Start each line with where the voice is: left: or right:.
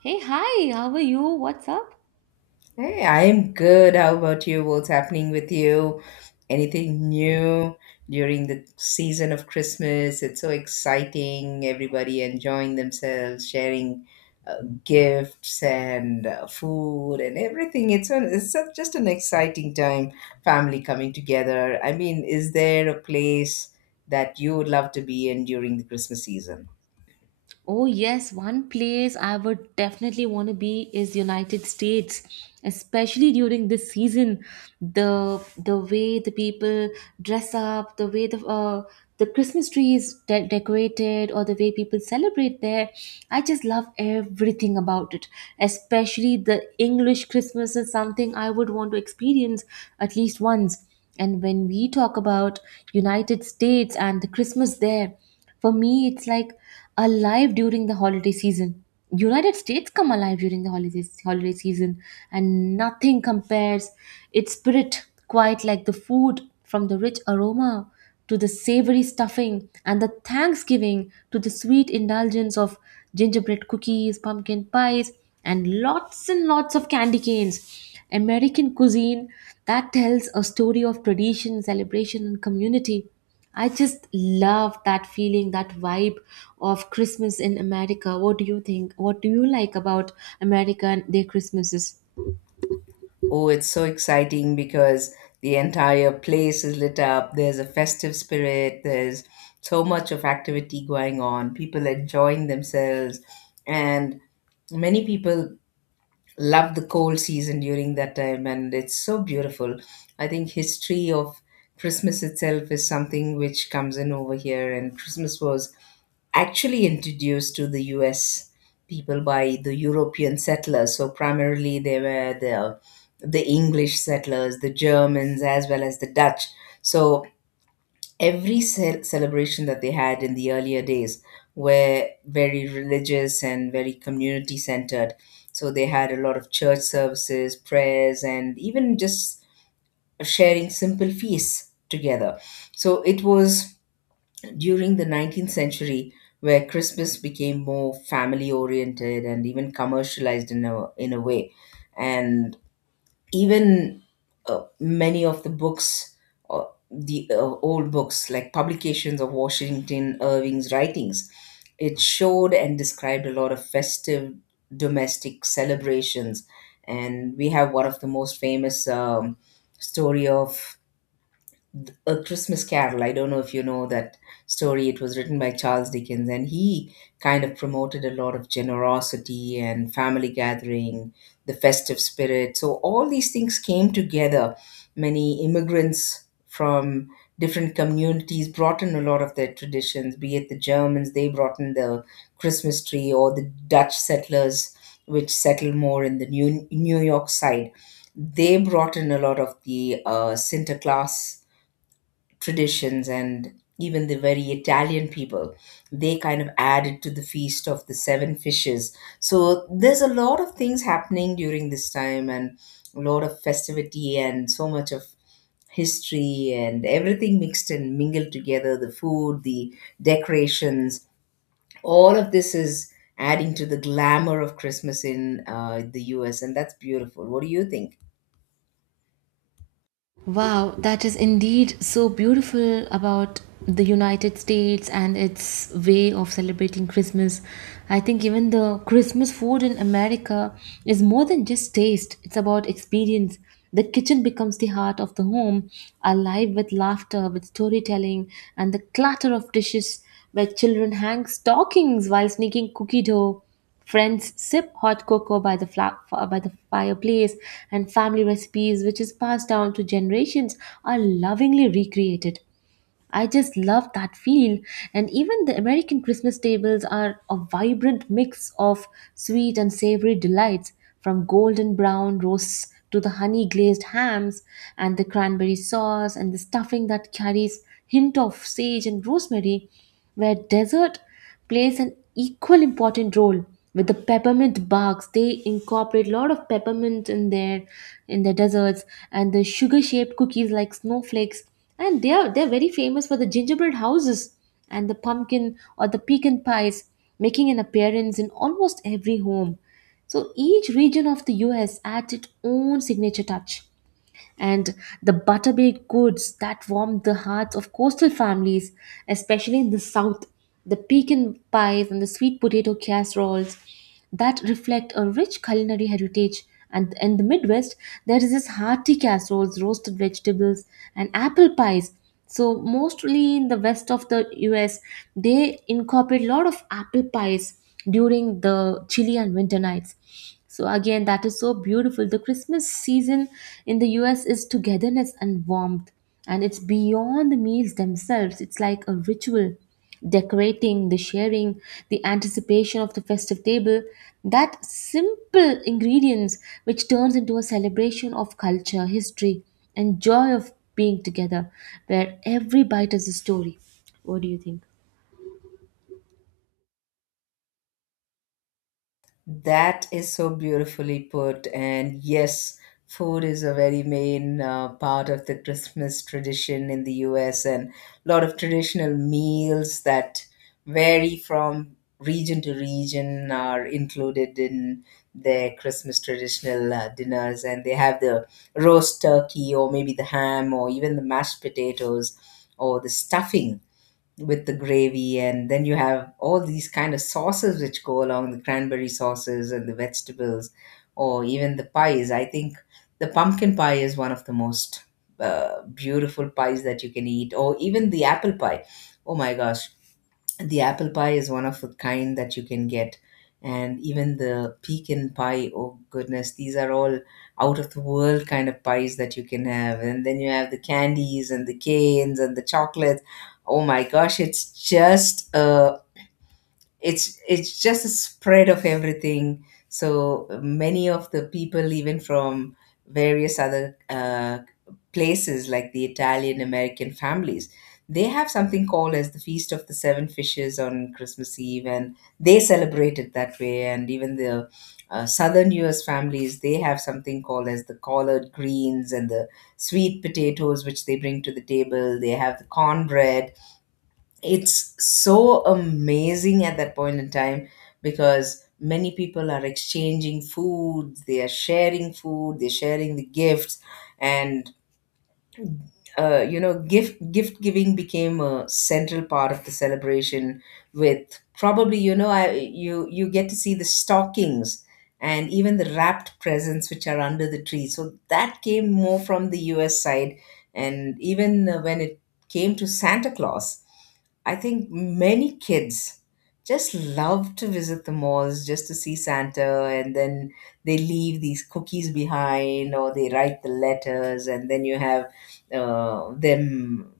right: Hey, hi, how are you? What's up?
left: Hey, I'm good. How about you? What's happening with you? Anything new during the season of Christmas? It's so exciting. Everybody enjoying themselves, sharing uh, gifts and food and everything. It's an, it's a, Just an exciting time. Family coming together. I mean, is there a place that you would love to be in during the Christmas season?
right: Oh yes, one place I would definitely want to be is United States, especially during this season. The way the people dress up, the way the Christmas tree is decorated, or the way people celebrate there, I just love everything about it. Especially the English Christmas is something I would want to experience at least once. And when we talk about United States and the Christmas there. For me, it's like alive during the holiday season. United States come alive during the holiday season, and nothing compares. Its spirit, quite like the food, from the rich aroma to the savory stuffing, and the Thanksgiving to the sweet indulgence of gingerbread cookies, pumpkin pies, and lots of candy canes. American cuisine that tells a story of tradition, celebration, and community. I just love that feeling, that vibe of Christmas in America. What do you think? What do you like about America and their Christmases?
left: Oh, it's so exciting because the entire place is lit up. There's a festive spirit. There's so much of activity going on. People enjoying themselves. And many people love the cold season during that time. And it's so beautiful. I think history of Christmas itself is something which comes in over here. And Christmas was actually introduced to the US people by the European settlers. So primarily they were the English settlers, the Germans as well as the Dutch. So every celebration that they had in the earlier days were very religious and very community centered. So they had a lot of church services, prayers and even just sharing simple feasts together. So it was during the 19th century, where Christmas became more family oriented and even commercialized in a way. And even many of the books, uh, the old books, like publications of Washington Irving's writings, it showed and described a lot of festive domestic celebrations. And we have one of the most famous story of a Christmas Carol. I don't know if you know that story. It was written by Charles Dickens, and he kind of promoted a lot of generosity and family gathering, the festive spirit. So, all these things came together. Many immigrants from different communities brought in a lot of their traditions, be it the Germans, they brought in the Christmas tree, or the Dutch settlers, which settled more in the New York side. They brought in a lot of the Sinterklaas traditions and even the very Italian people, they kind of added to the feast of the seven fishes. So there's a lot of things happening during this time and a lot of festivity and so much of history and everything mixed and mingled together, the food, the decorations, all of this is adding to the glamour of Christmas in the US. And that's beautiful. What do you think?
right: Wow, that is indeed so beautiful about the United States and its way of celebrating Christmas. I think even the Christmas food in America is more than just taste, it's about experience. The kitchen becomes the heart of the home, alive with laughter, with storytelling, and the clatter of dishes where children hang stockings while sneaking cookie dough. Friends sip hot cocoa by the fireplace, and family recipes, which is passed down to generations, are lovingly recreated. I just love that feel. And even the American Christmas tables are a vibrant mix of sweet and savory delights, from golden brown roasts to the honey glazed hams and the cranberry sauce and the stuffing that carries hint of sage and rosemary, where dessert plays an equal important role with the peppermint barks, they incorporate a lot of peppermint in their in the desserts and the sugar shaped cookies like snowflakes, and they're very famous for the gingerbread houses and the pumpkin or the pecan pies making an appearance in almost every home. So each region of the US adds its own signature touch, and the butterbaked goods that warmed the hearts of coastal families, especially in the south. The pecan pies and the sweet potato casseroles that reflect a rich culinary heritage. And in the Midwest, there is this hearty casseroles, roasted vegetables, and apple pies, so mostly in the west of the US, they incorporate a lot of apple pies during the chilly and winter nights. So again, that is so beautiful. The Christmas season in the US is togetherness and warmth, and it's beyond the meals themselves. It's like a ritual decorating, the sharing, the anticipation of the festive table, that simple ingredients which turns into a celebration of culture, history, and joy of being together, where every bite is a story. What do you think?
left: That is so beautifully put. And yes, food is a very main part of the Christmas tradition in the US, and a lot of traditional meals that vary from region to region are included in their Christmas traditional dinners. And they have the roast turkey, or maybe the ham, or even the mashed potatoes, or the stuffing with the gravy, and then you have all these kind of sauces which go along, the cranberry sauces and the vegetables, or even the pies. I think the pumpkin pie is one of the most beautiful pies that you can eat, or even the apple pie. Oh my gosh, the apple pie is one of a kind that you can get. And even the pecan pie, oh goodness, these are all out of the world kind of pies that you can have. And then you have the candies and the canes and the chocolates. Oh my gosh, it's just it's just a spread of everything. So many of the people, even from various other places like the Italian American families, they have something called as the Feast of the Seven Fishes on Christmas Eve, and they celebrate it that way. And even the Southern U.S. families, they have something called as the collard greens and the sweet potatoes, which they bring to the table. They have the cornbread. It's so amazing at that point in time because many people are exchanging food, they are sharing food, they're sharing the gifts. And you know, gift giving became a central part of the celebration. With probably you know, you get to see the stockings and even the wrapped presents which are under the tree, so that came more from the US side. And even when it came to Santa Claus, I think many kids just love to visit the malls just to see Santa, and then they leave these cookies behind or they write the letters, and then you have them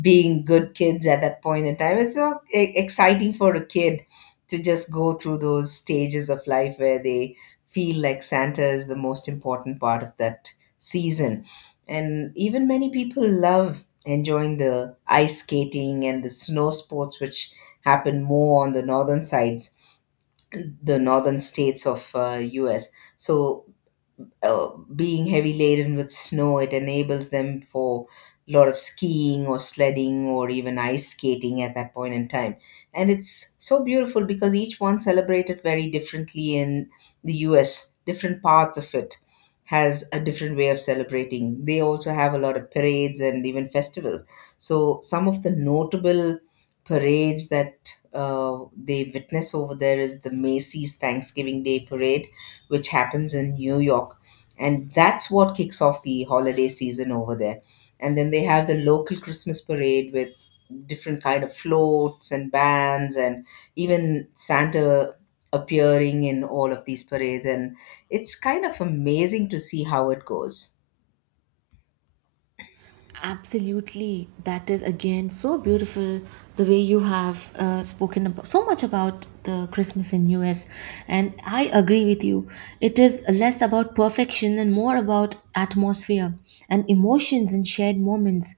left: being good kids at that point in time. It's so exciting for a kid to just go through those stages of life where they feel like Santa is the most important part of that season. And even many people love enjoying the ice skating and the snow sports, which happen more on the northern sides, the northern states of US. So uh, being heavy laden with snow, it enables them for a lot of skiing or sledding or even ice skating at that point in time. And it's so beautiful because each one celebrated very differently in the US. Different parts of it has a different way of celebrating. They also have a lot of parades and even festivals. So some of the notable parades that they witness over there is the Macy's Thanksgiving Day Parade, which happens in New York, and that's what kicks off the holiday season over there. And then they have the local Christmas parade with different kind of floats and bands and even Santa appearing in all of these parades, and it's kind of amazing to see how it goes.
right: Absolutely. That is again so beautiful the way you have spoken about so much about the Christmas in US, and I agree with you. It is less about perfection and more about atmosphere and emotions and shared moments.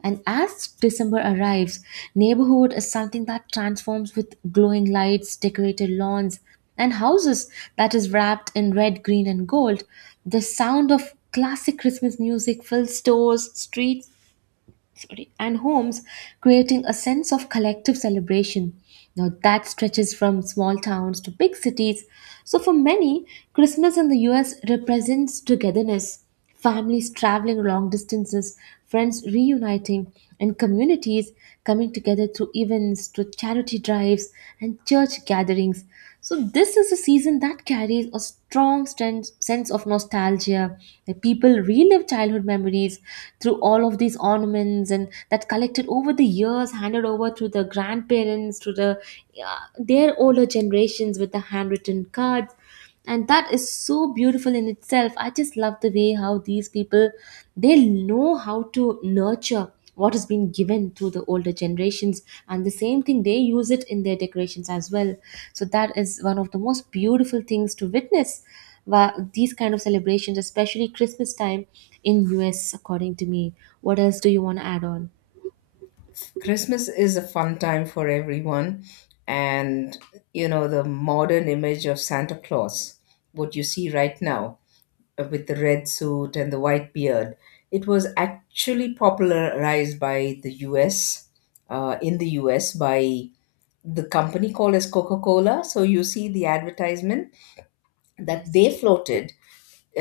right: And as December arrives, neighborhood is something that transforms with glowing lights, decorated lawns, and houses that is wrapped in red, green, and gold. The sound of classic Christmas music fills stores, streets, sorry, and homes, creating a sense of collective celebration. Now, that stretches from small towns to big cities. So, for many, Christmas in the US represents togetherness, families traveling long distances, friends reuniting, and communities coming together through events, through charity drives, and church gatherings. So, this is a season that carries a strong sense of nostalgia. Like people relive childhood memories through all of these ornaments and that collected over the years, handed over to the grandparents, to the their older generations with the handwritten cards, and that is so beautiful in itself. I just love the way how these people, they know how to nurture what has been given through the older generations, and the same thing they use it in their decorations as well. So that is one of the most beautiful things to witness. These kind of celebrations, especially Christmas time in US, according to me, what else do you want to add on?
left: Christmas is a fun time for everyone. And you know, the modern image of Santa Claus, what you see right now, with the red suit and the white beard. It was actually popularized by the US, by the company called as Coca Cola. So you see the advertisement that
right: Yes.
left: they floated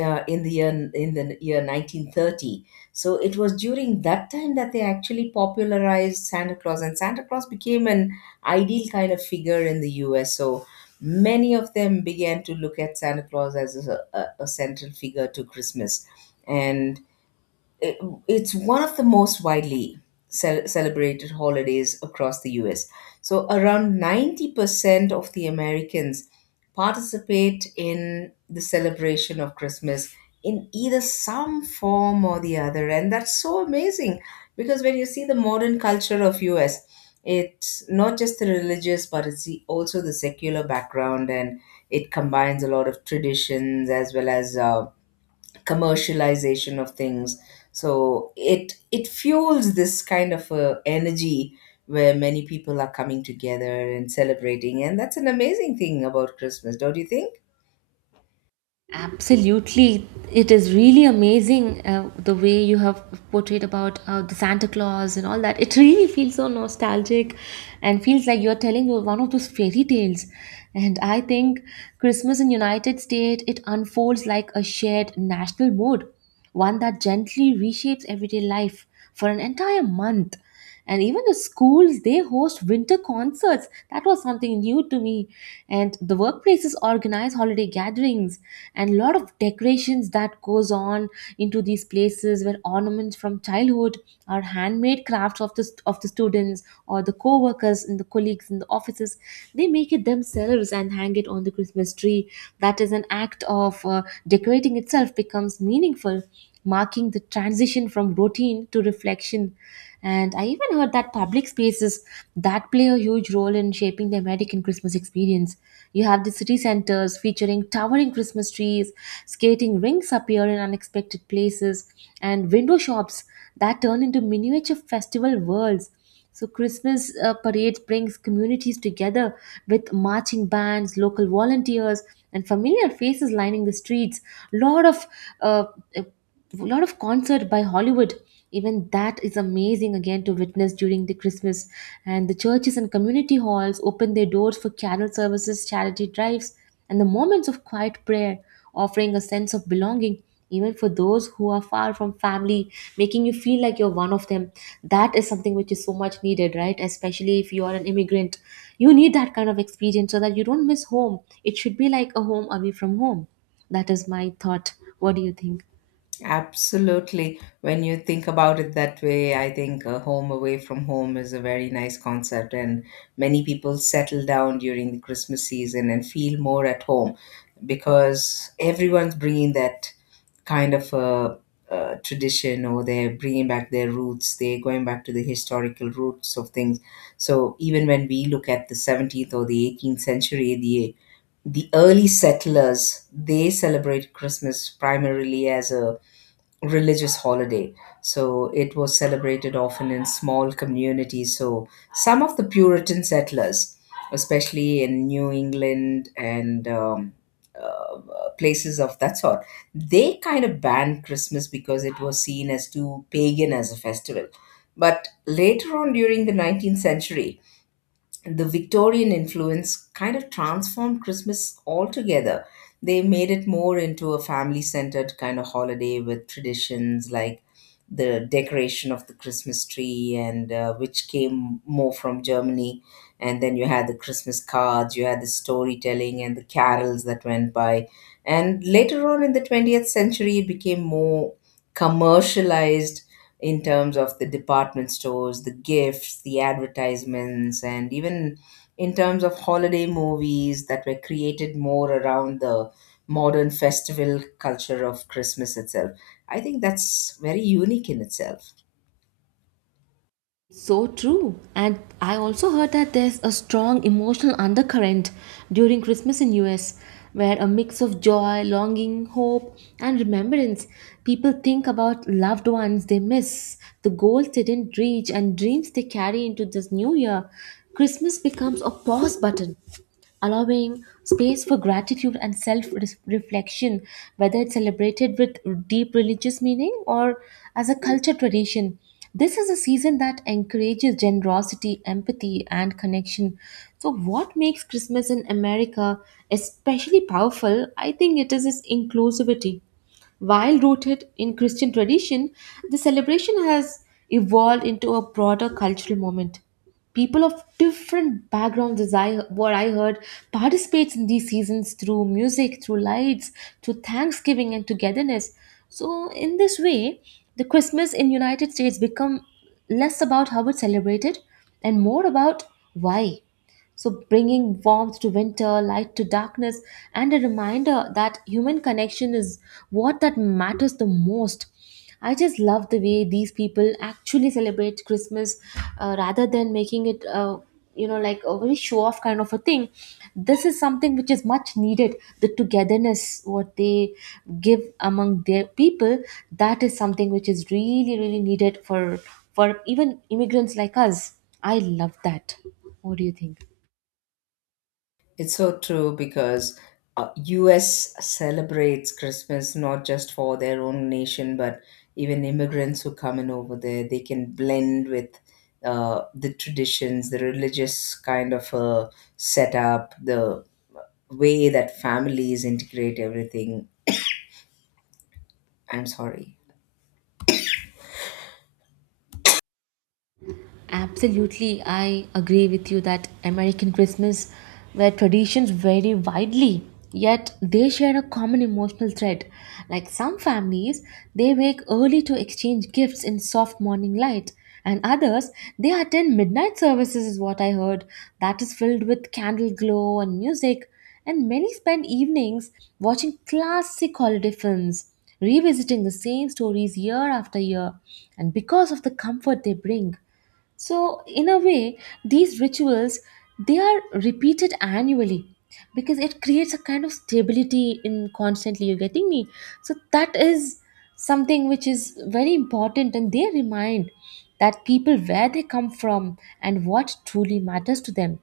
left: in the year 1930. So it was during that time that they actually popularized Santa Claus, and Santa Claus became an ideal kind of figure in the US. So many of them began to look at Santa Claus as a central figure to Christmas. And it, it's one of the most widely celebrated holidays across the US. So around 90% of the Americans participate in the celebration of Christmas in either some form or the other. And that's so amazing because when you see the modern culture of US, it's not just the religious, but it's also the secular background, and it combines a lot of traditions as well as commercialization of things. So it fuels this kind of a energy where many people are coming together and celebrating, and that's an amazing thing about Christmas, don't you think?
right: Absolutely. It is really amazing, the way you have portrayed about the Santa Claus and all that. It really feels so nostalgic and feels like you're telling one of those fairy tales. And I think Christmas in United States, it unfolds like a shared national mood, one that gently reshapes everyday life for an entire month. And even the schools, they host winter concerts, that was something new to me, and the workplaces organize holiday gatherings and a lot of decorations that goes on into these places where ornaments from childhood or handmade crafts of the students or the co-workers and the colleagues in the offices, they make it themselves and hang it on the Christmas tree. That is an act of decorating itself becomes meaningful, marking the transition from routine to reflection. And I even heard that public spaces that play a huge role in shaping the American Christmas experience. You have the city centers featuring towering Christmas trees, skating rinks appear in unexpected places, and window shops that turn into miniature festival worlds. So Christmas parades brings communities together with marching bands, local volunteers, and familiar faces lining the streets. Lot of uh, a lot of concert by Hollywood. Even that is amazing again to witness during the Christmas. And the churches and community halls open their doors for carol services, charity drives, and the moments of quiet prayer, offering a sense of belonging even for those who are far from family, making you feel like you're one of them. That is something which is so much needed, right? Especially if you are an immigrant. You need that kind of experience so that you don't miss home. It should be like a home away from home. That is my thought. What do you think?
left: Absolutely. When you think about it that way, I think a home away from home is a very nice concept, and many people settle down during the Christmas season and feel more at home because everyone's bringing that kind of a tradition, or they're bringing back their roots, they're going back to the historical roots of things. So even when we look at the 17th or the 18th century, the early settlers they celebrate Christmas primarily as a religious holiday. So it was celebrated often in small communities. So some of the Puritan settlers, especially in New England and uh, places of that sort, they kind of banned Christmas because it was seen as too pagan as a festival. But later on during the 19th century, the Victorian influence kind of transformed Christmas altogether. They made it more into a family centered kind of holiday with traditions like the decoration of the Christmas tree, and which came more from Germany. And then you had the Christmas cards, you had the storytelling, and the carols that went by. And later on in the 20th century, it became more commercialized in terms of the department stores, the gifts, the advertisements, and even in terms of holiday movies that were created more around the modern festival culture of Christmas itself. I think that's very unique in itself.
right: So true. And I also heard that there's a strong emotional undercurrent during Christmas in US, where a mix of joy, longing, hope and remembrance. People think about loved ones they miss, the goals they didn't reach and dreams they carry into this new year. Christmas becomes a pause button allowing space for gratitude and self reflection, whether it's celebrated with deep religious meaning or as a culture tradition. This is a season that encourages generosity, empathy, and connection. So, what makes Christmas in America especially powerful, I think it is its inclusivity. While rooted in Christian tradition, the celebration has evolved into a broader cultural moment. People of different backgrounds, as I, what I heard, participates in these seasons through music, through lights, through Thanksgiving and togetherness. So, in this way, the Christmas in United States become less about how it's celebrated and more about why. So, bringing warmth to winter, light to darkness, and a reminder that human connection is what that matters the most. I just love the way these people actually celebrate Christmas, rather than making it, you know, like a very show off kind of a thing. This is something which is much needed. The togetherness, what they give among their people, that is something which is really, really needed for even immigrants like us. I love that. What do you think?
left: It's so true because US celebrates Christmas not just for their own nation, but even immigrants who come in over there, they can blend with the traditions, the religious kind of setup, the way that families integrate everything. I'm sorry.
right: Absolutely, I agree with you that American Christmas, where traditions vary widely, yet they share a common emotional thread. Like some families, they wake early to exchange gifts in soft morning light, and others, they attend midnight services, is what I heard, that is filled with candle glow and music. And many spend evenings watching classic holiday films, revisiting the same stories year after year, and because of the comfort they bring. So, in a way, these rituals they are repeated annually because it creates a kind of stability in constantly you're getting me. So that is something which is very important, and they remind that people where they come from and what truly matters to them.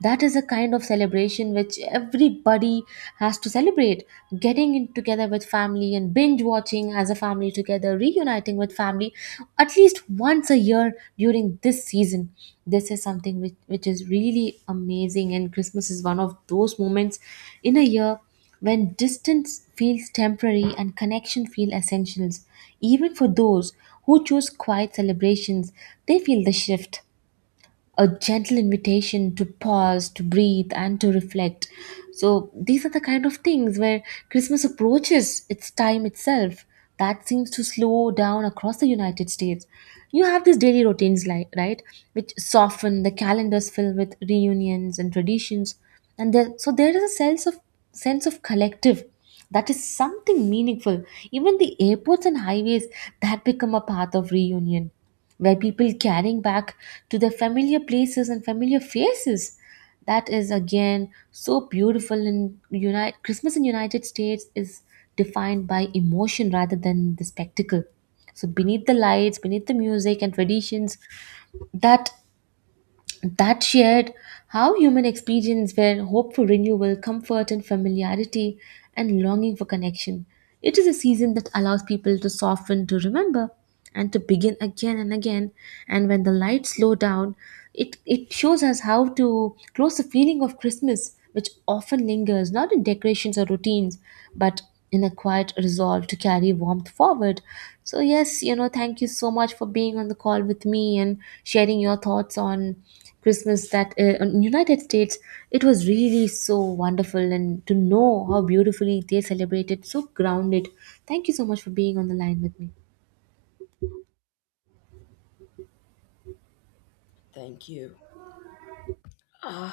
right: That is a kind of celebration which everybody has to celebrate, getting in together with family and binge watching as a family together, reuniting with family at least once a year during this season. This is something which is really amazing, and Christmas is one of those moments in a year when distance feels temporary and connection feel essentials. Even for those who choose quiet celebrations, they feel the shift, a gentle invitation to pause, to breathe, and to reflect. So these are the kind of things where Christmas approaches its time itself. That seems to slow down across the United States. You have these daily routines, like right, which soften. The calendars fill with reunions and traditions, and there, so there is a sense of collective. That is something meaningful. Even the airports and highways that become a path of reunion where people carrying back to their familiar places and familiar faces, that is again so beautiful. In united Christmas in united states is defined by emotion rather than the spectacle. So beneath the lights, beneath the music and traditions, that that shared how human experience were hope for renewal, comfort and familiarity, and longing for connection. It is a season that allows people to soften, to remember, and to begin again and again. And when the lights slow down, it shows us how to close the feeling of Christmas, which often lingers not in decorations or routines, but in a quiet resolve to carry warmth forward. So, yes, you know, thank you so much for being on the call with me and sharing your thoughts on Christmas that in United States. It was really so wonderful and to know how beautifully they celebrated, so grounded. Thank you so much for being on the line with me.
left: Thank you.